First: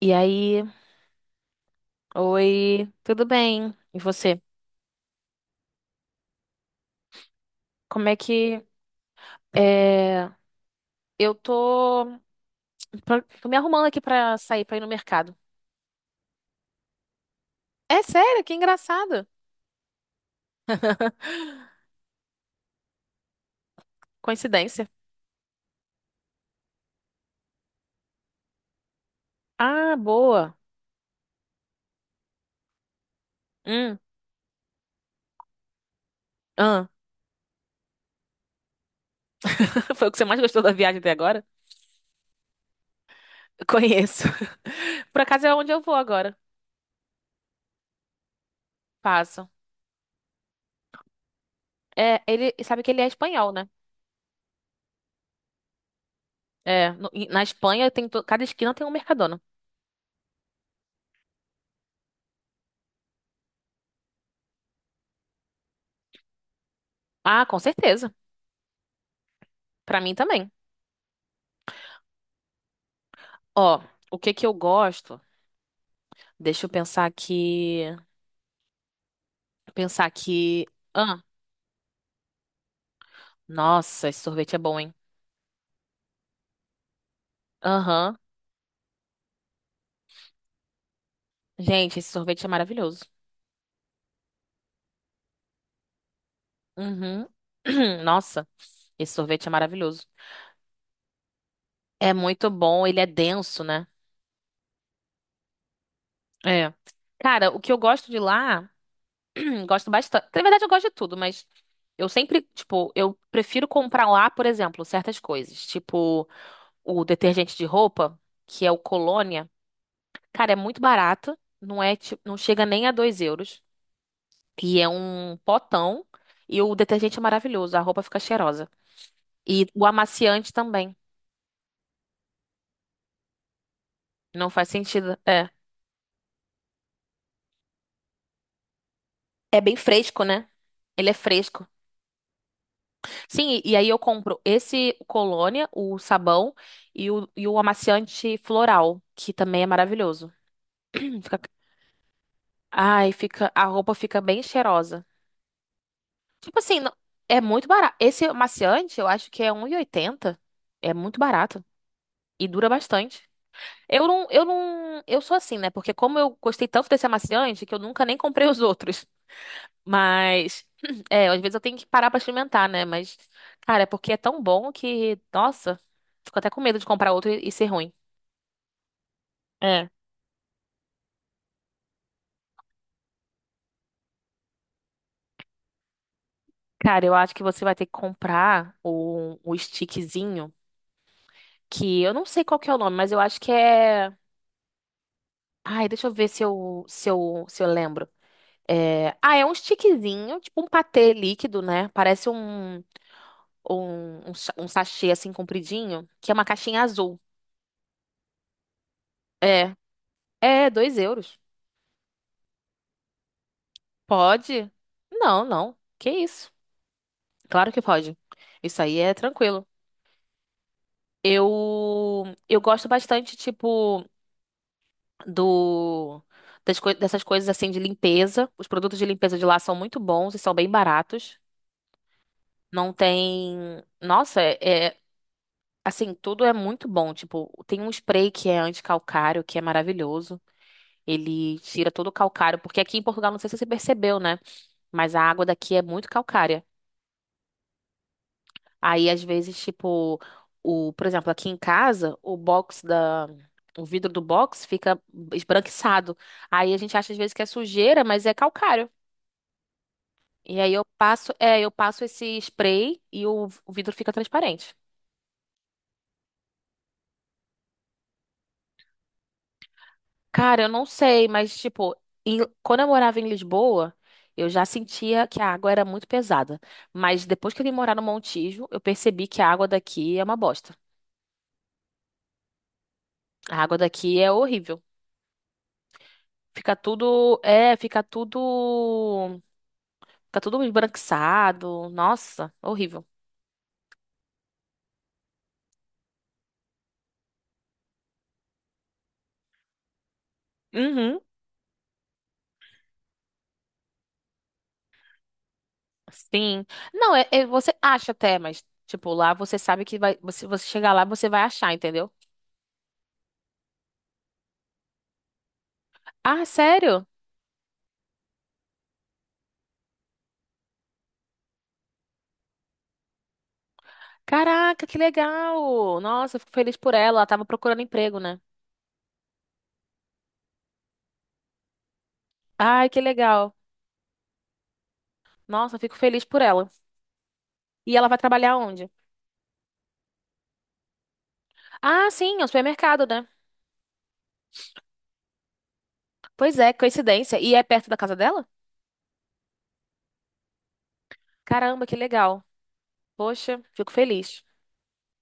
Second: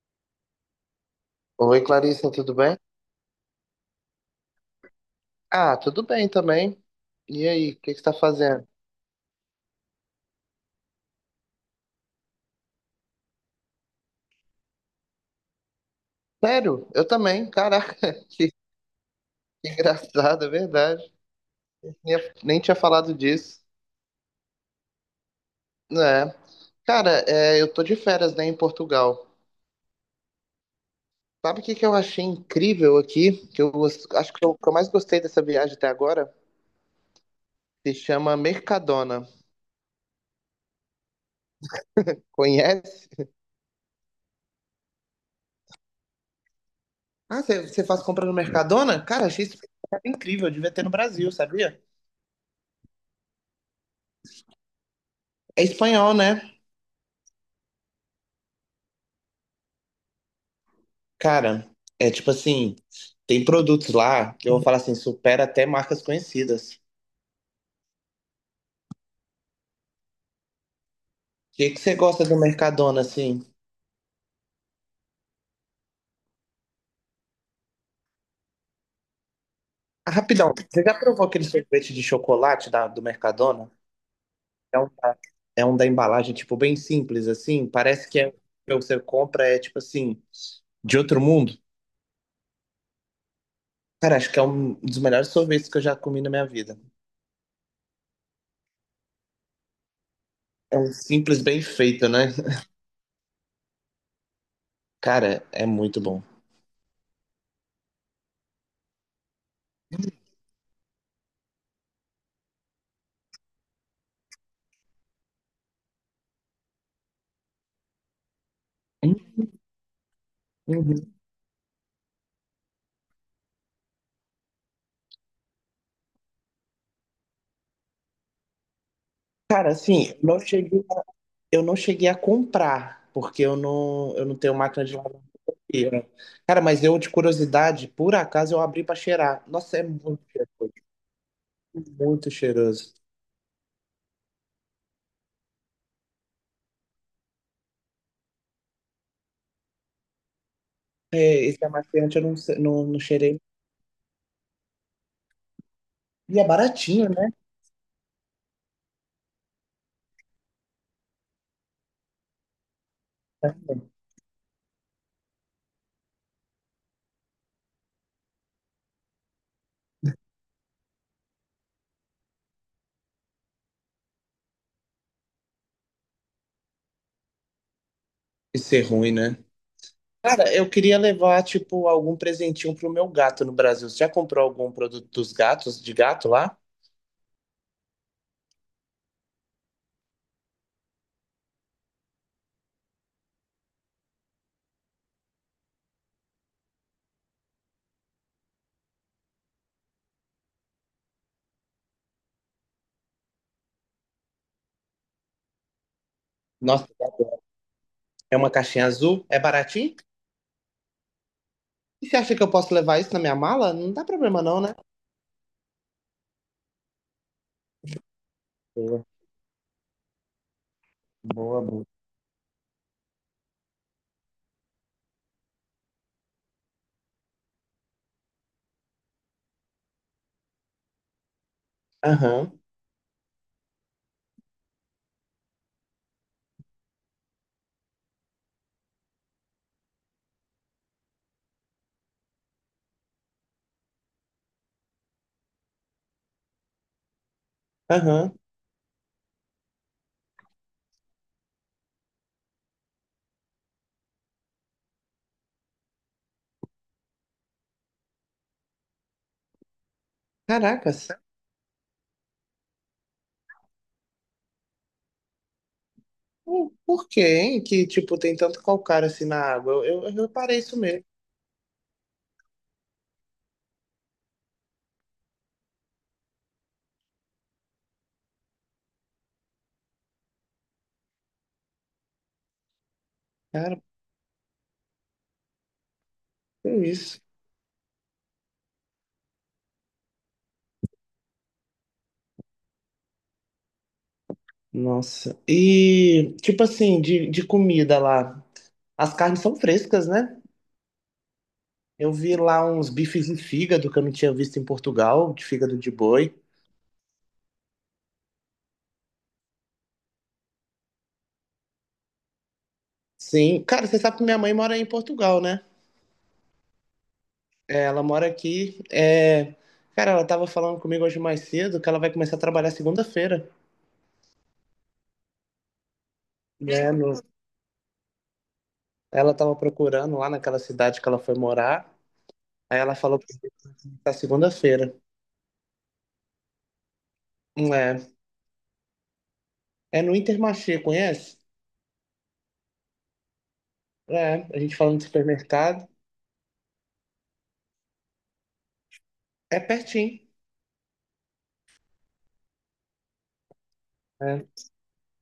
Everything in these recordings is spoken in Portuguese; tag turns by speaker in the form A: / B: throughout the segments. A: E aí,
B: Oi, Clarissa, tudo bem?
A: oi, tudo bem? E você?
B: Ah, tudo bem também. E aí, o que você
A: Como
B: tá
A: é que
B: fazendo?
A: é... Eu tô, tô me arrumando aqui pra sair pra ir no mercado.
B: Sério? Eu também, caraca,
A: É sério?
B: que,
A: Que engraçado.
B: que engraçado, é verdade. Nem, nem tinha falado disso,
A: Coincidência.
B: né? Cara, é, eu tô de férias, né, em Portugal.
A: Ah, boa.
B: Sabe o que eu achei incrível aqui?
A: Hum,
B: Acho que eu mais gostei dessa viagem até agora?
A: ah.
B: Se chama Mercadona.
A: Foi o que você mais gostou da viagem até agora?
B: Conhece?
A: Conheço. Por acaso é onde eu vou agora.
B: Ah, você faz compra no Mercadona? Cara, achei
A: Passo.
B: isso incrível, devia ter no Brasil, sabia?
A: É, ele sabe que ele é espanhol, né?
B: É espanhol, né?
A: É, e na Espanha cada esquina tem um Mercadona.
B: Cara, é tipo assim, tem produtos lá que eu vou falar assim, supera até marcas conhecidas. O
A: Ah, com certeza. Pra mim também.
B: que você gosta do Mercadona, assim?
A: Ó, o que que eu gosto? Deixa eu pensar aqui. Pensar
B: Ah, rapidão,
A: aqui.
B: você já
A: Ah,
B: provou aquele sorvete de chocolate do Mercadona?
A: nossa, esse sorvete é bom,
B: É
A: hein?
B: é um da embalagem, tipo, bem simples, assim. Parece
A: Aham.
B: que é, que você compra é, tipo assim, de outro mundo.
A: Gente, esse sorvete é maravilhoso.
B: Cara, acho que é um dos melhores sorvetes que eu já comi na minha vida.
A: Uhum. Nossa, esse sorvete é maravilhoso.
B: É um simples, bem feito,
A: É
B: né?
A: muito bom, ele é denso, né?
B: Cara, é muito bom.
A: É. Cara, o que eu gosto de lá, gosto bastante. Na verdade, eu gosto de tudo, mas eu sempre, tipo, eu prefiro comprar lá, por exemplo, certas coisas. Tipo, o detergente de roupa, que é o Colônia. Cara, é muito
B: Uhum.
A: barato. Não é, tipo, não chega nem a 2 euros. E é um potão. E o detergente é maravilhoso, a roupa fica cheirosa. E
B: Cara,
A: o
B: assim, eu não
A: amaciante
B: cheguei.
A: também.
B: Eu não cheguei a comprar, porque eu não
A: Não
B: tenho
A: faz
B: máquina de lavar
A: sentido. É.
B: roupa. Cara, mas eu, de curiosidade, por acaso eu abri pra cheirar.
A: É bem
B: Nossa, é muito
A: fresco, né?
B: cheiroso,
A: Ele é fresco.
B: muito cheiroso.
A: Sim, e aí eu compro esse Colônia, o sabão e o amaciante floral, que também é maravilhoso. Fica-
B: É, esse amaciante eu não, se- não, não
A: ai,
B: cheirei.
A: fica, a roupa fica bem cheirosa.
B: E é
A: Tipo assim,
B: baratinho, né?
A: é muito barato. Esse amaciante, eu acho que é 1,80. É muito barato e dura bastante. Eu não, eu não, eu sou assim, né? Porque como eu gostei tanto desse amaciante que eu nunca nem comprei os outros. Mas, é, às vezes eu tenho que parar pra experimentar, né? Mas, cara, é porque é tão bom que, nossa, fico até com medo de comprar outro e ser ruim.
B: Isso é ruim, né?
A: É.
B: Cara, eu queria levar, tipo, algum presentinho pro meu gato no Brasil. Você já comprou algum produto de gato lá?
A: Cara, eu acho que você vai ter que comprar o stickzinho, que eu não sei qual que é o nome, mas eu acho que é. Ai, deixa eu ver se eu lembro. É... Ah, é um stickzinho, tipo um patê líquido, né? Parece um. Ou um sachê assim compridinho, que é uma caixinha
B: Nossa,
A: azul.
B: é uma caixinha azul, é
A: É,
B: baratinho?
A: é, 2 euros.
B: E você acha que eu posso levar isso na minha mala? Não dá problema não,
A: Pode?
B: né?
A: Não, não. Que isso? Claro que pode. Isso aí
B: Boa,
A: é tranquilo.
B: boa, boa.
A: Eu gosto bastante tipo do dessas coisas assim de limpeza. Os produtos de limpeza de lá são muito bons e são bem baratos.
B: Aham,
A: Não tem, nossa, é- assim, tudo é muito bom, tipo, tem um spray que é anticalcário, que é maravilhoso. Ele tira todo o calcário, porque aqui em Portugal, não sei se você percebeu, né? Mas a água daqui é muito calcária.
B: aham.
A: Aí, às vezes, tipo, o, por exemplo, aqui em casa, o vidro do box fica esbranquiçado. Aí a gente acha às vezes que é sujeira, mas é calcário. E aí eu
B: Caracas.
A: passo esse spray e o vidro fica transparente.
B: Por quê, hein? Que, tipo, tem tanto calcário assim na água. Eu reparei
A: Cara, eu
B: isso
A: não
B: mesmo.
A: sei, mas tipo, quando eu morava em Lisboa, eu já sentia que a água era muito pesada. Mas depois que eu vim morar no Montijo, eu percebi que a água daqui é uma bosta. A água
B: Cara,
A: daqui é horrível.
B: que
A: Fica
B: isso.
A: tudo, é, fica tudo esbranquiçado. Nossa, horrível.
B: Nossa. E, tipo assim, de comida lá. As carnes são frescas, né?
A: Uhum,
B: Eu vi lá uns bifes de fígado que eu não tinha visto em Portugal, de fígado de boi.
A: sim. Não, você acha até, mas tipo, lá você sabe que vai, você chegar lá, você vai achar, entendeu?
B: Sim. Cara, você sabe que minha mãe mora em Portugal, né?
A: Ah, sério?
B: É, ela mora aqui. É... Cara, ela tava falando comigo hoje mais cedo que ela vai começar a trabalhar segunda-feira,
A: Caraca, que legal! Nossa, eu fico feliz por
B: né?
A: ela. Ela tava procurando emprego, né?
B: Ela tava procurando lá naquela cidade que ela foi morar. Aí
A: Ai,
B: ela
A: que
B: falou pra mim
A: legal.
B: que tá segunda-feira.
A: Nossa, eu fico feliz por ela. E
B: É,
A: ela vai trabalhar onde?
B: é no Intermarché, conhece?
A: Ah, sim, é um supermercado, né?
B: É, a gente falando de supermercado.
A: Pois é, coincidência. E é perto da casa dela?
B: É pertinho.
A: Caramba, que legal. Poxa, fico feliz.
B: É,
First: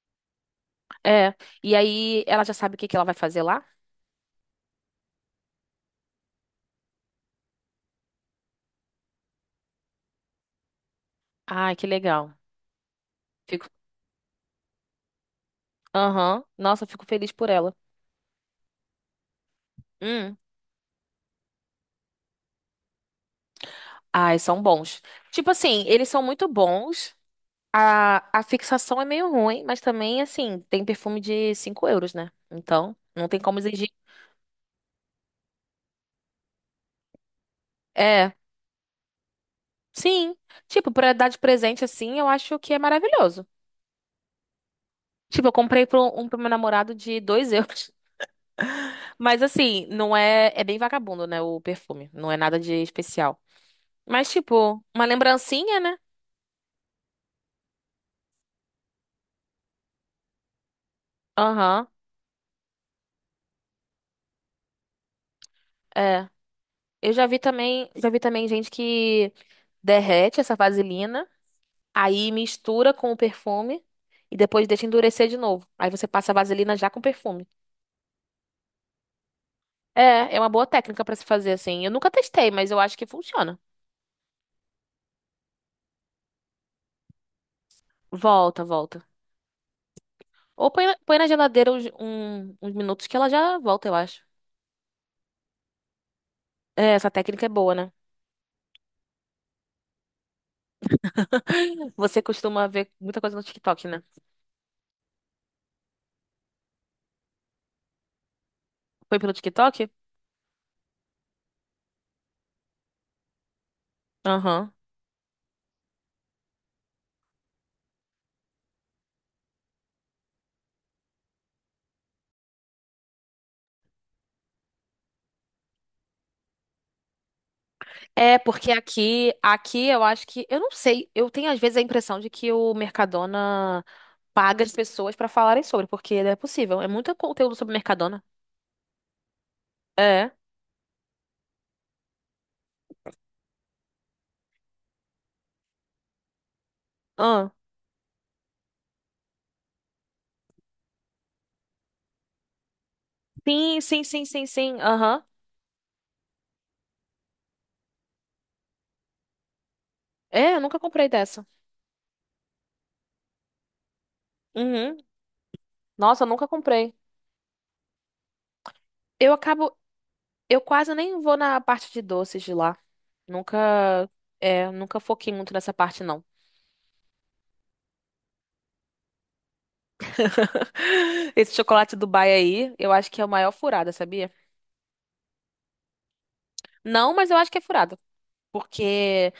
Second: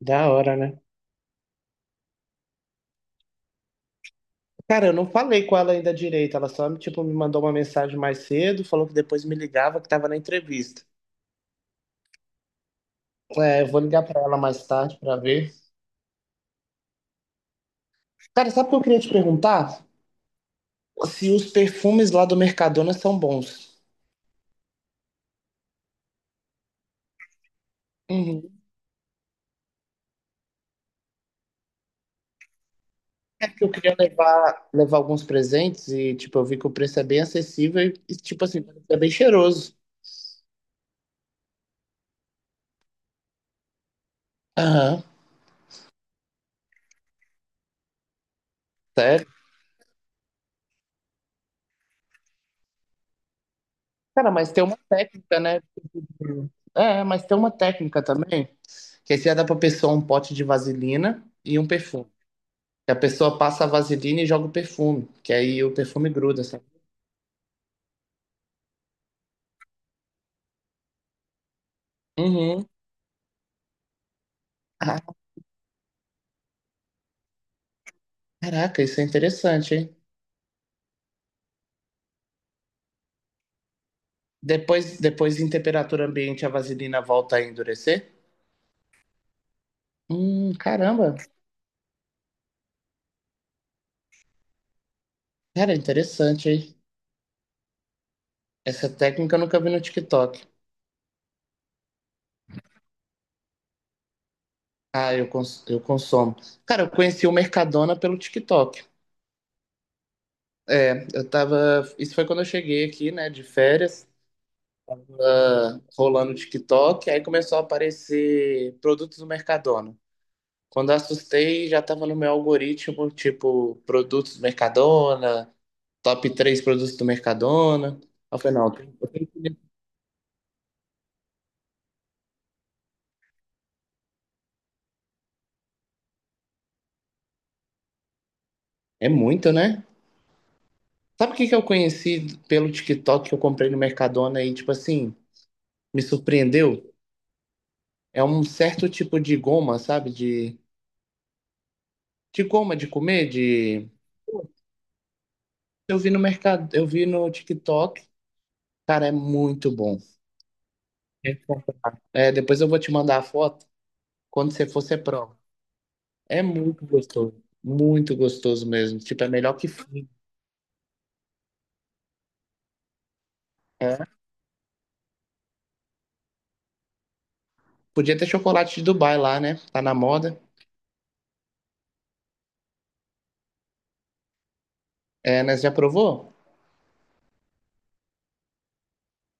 B: da hora, né?
A: É. E aí, ela já sabe o que que ela vai fazer lá?
B: Cara, eu não falei com ela ainda direito. Ela só, tipo, me mandou uma mensagem mais cedo, falou que depois me ligava, que tava na entrevista.
A: Ai, que legal.
B: É, eu
A: Fico.
B: vou ligar pra ela mais tarde pra ver.
A: Aham. Nossa, eu fico feliz por ela.
B: Cara, sabe o que eu queria te perguntar?
A: Hum.
B: Se os perfumes lá do Mercadona são bons.
A: Ai, são bons. Tipo assim, eles são muito bons. A
B: Uhum.
A: fixação é meio ruim, mas também, assim, tem perfume de 5 euros, né? Então, não tem como
B: Eu
A: exigir.
B: queria levar alguns presentes e, tipo, eu vi que o preço é bem acessível e,
A: É,
B: tipo assim, é bem cheiroso.
A: sim. Tipo, pra dar de presente, assim, eu acho que é maravilhoso.
B: Aham,
A: Tipo, eu comprei pro, um pro meu namorado de 2 euros.
B: sério?
A: Mas, assim, não é... É bem vagabundo, né, o perfume. Não é nada de especial.
B: Cara,
A: Mas,
B: mas tem uma
A: tipo, uma
B: técnica, né?
A: lembrancinha, né?
B: É, mas tem uma técnica também, que aí você dá pra pessoa um pote de vaselina e um
A: Aham,
B: perfume. Que a pessoa passa a vaselina e joga o perfume, que aí o perfume
A: é.
B: gruda, sabe?
A: Eu já vi também... Já vi também gente que derrete essa vaselina, aí
B: Uhum.
A: mistura com o perfume e depois deixa
B: Ah,
A: endurecer de novo. Aí você passa a vaselina já com perfume.
B: caraca, isso é interessante, hein?
A: É, é uma boa técnica pra se fazer assim. Eu nunca testei, mas eu acho que funciona.
B: Depois em temperatura ambiente, a vaselina volta a endurecer?
A: Volta, volta. Ou põe, na-
B: Caramba.
A: põe na geladeira uns minutos que ela já volta, eu acho.
B: Cara, é interessante, hein?
A: É, essa técnica é boa, né?
B: Essa técnica eu nunca vi no TikTok.
A: Você costuma ver muita coisa no TikTok, né?
B: Ah, eu consumo. Cara, eu conheci o Mercadona pelo TikTok.
A: Foi pelo TikTok?
B: É, eu tava. Isso foi quando eu cheguei aqui, né, de férias,
A: Aham.
B: tava rolando o TikTok, aí começou a aparecer produtos do Mercadona. Quando eu assustei, já tava no meu algoritmo, tipo, produtos do Mercadona, top 3 produtos do Mercadona. Aí
A: É,
B: eu falei, não,
A: porque
B: eu tenho
A: aqui,
B: que-
A: aqui eu acho que, eu não sei, eu tenho às vezes a impressão de que o Mercadona paga as pessoas pra falarem sobre, porque não é possível. É muito conteúdo sobre Mercadona.
B: é muito, né?
A: É.
B: Sabe o que eu conheci pelo TikTok que eu comprei no Mercadona e, tipo assim, me surpreendeu?
A: Ah.
B: É um certo tipo de goma, sabe? De goma de comer,
A: Sim,
B: de.
A: sim, sim, sim, sim. Aham.
B: Eu vi no TikTok. Cara, é muito bom.
A: É, eu nunca comprei
B: É
A: dessa.
B: É, depois eu vou te mandar a foto. Quando você for, você
A: Uhum.
B: prova.
A: Nossa, eu
B: É
A: nunca
B: muito
A: comprei.
B: gostoso. Muito gostoso mesmo. Tipo, é
A: Eu
B: melhor que.
A: acabo.
B: F-
A: Eu quase nem vou na parte de doces de lá. Nunca.
B: É.
A: É, nunca foquei muito nessa parte, não.
B: Podia ter chocolate de Dubai lá, né? Tá na moda.
A: Esse chocolate Dubai aí, eu acho que é o maior furada, sabia?
B: É, né? Você já provou?
A: Não, mas eu acho que é furada. Porque,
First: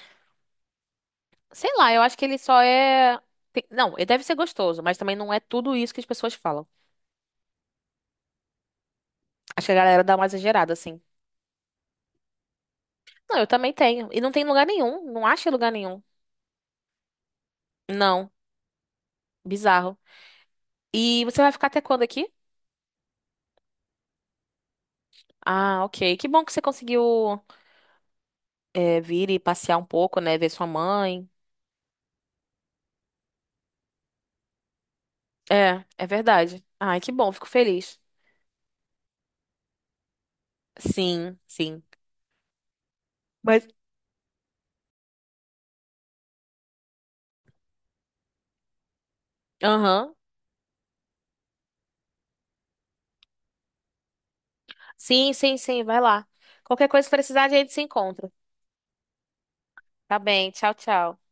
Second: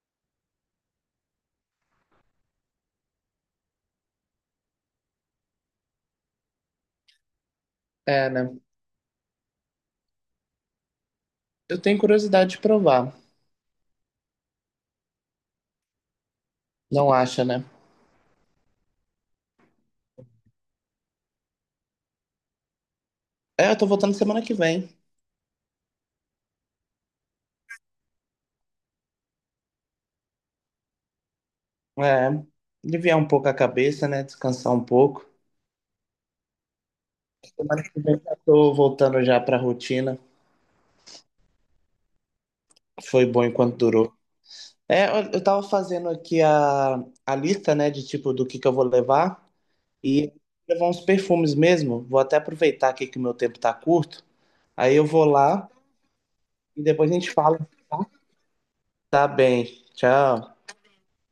A: sei lá, eu acho que ele só é. Não, ele deve ser gostoso, mas também não é tudo isso que as pessoas falam.
B: É, né?
A: Acho que a galera dá uma exagerada, assim.
B: Eu tenho curiosidade de provar.
A: Não, eu também tenho. E não tem lugar nenhum. Não acha em lugar nenhum.
B: Não acha, né?
A: Não. Bizarro. E você vai ficar até quando aqui?
B: É, eu tô voltando semana que vem.
A: Ah, ok. Que bom que você conseguiu vir e passear um pouco, né? Ver sua mãe.
B: É. Aliviar um pouco a cabeça, né? Descansar um pouco.
A: É, é verdade. Ai, que bom. Fico
B: Semana
A: feliz.
B: que vem já tô voltando já pra rotina.
A: Sim, sim.
B: Foi bom
A: Mas.
B: enquanto durou. É, eu tava fazendo aqui a lista, né, de tipo do que eu vou levar
A: Aham.
B: e levar uns perfumes mesmo. Vou até aproveitar aqui que o meu tempo tá curto. Aí eu vou
A: Sim, sim,
B: lá
A: sim. Vai lá.
B: e
A: Qualquer coisa que
B: depois a gente
A: precisar, a
B: fala.
A: gente se
B: Tá
A: encontra.
B: Tá bem.
A: Tá bem.
B: Tchau.
A: Tchau, tchau.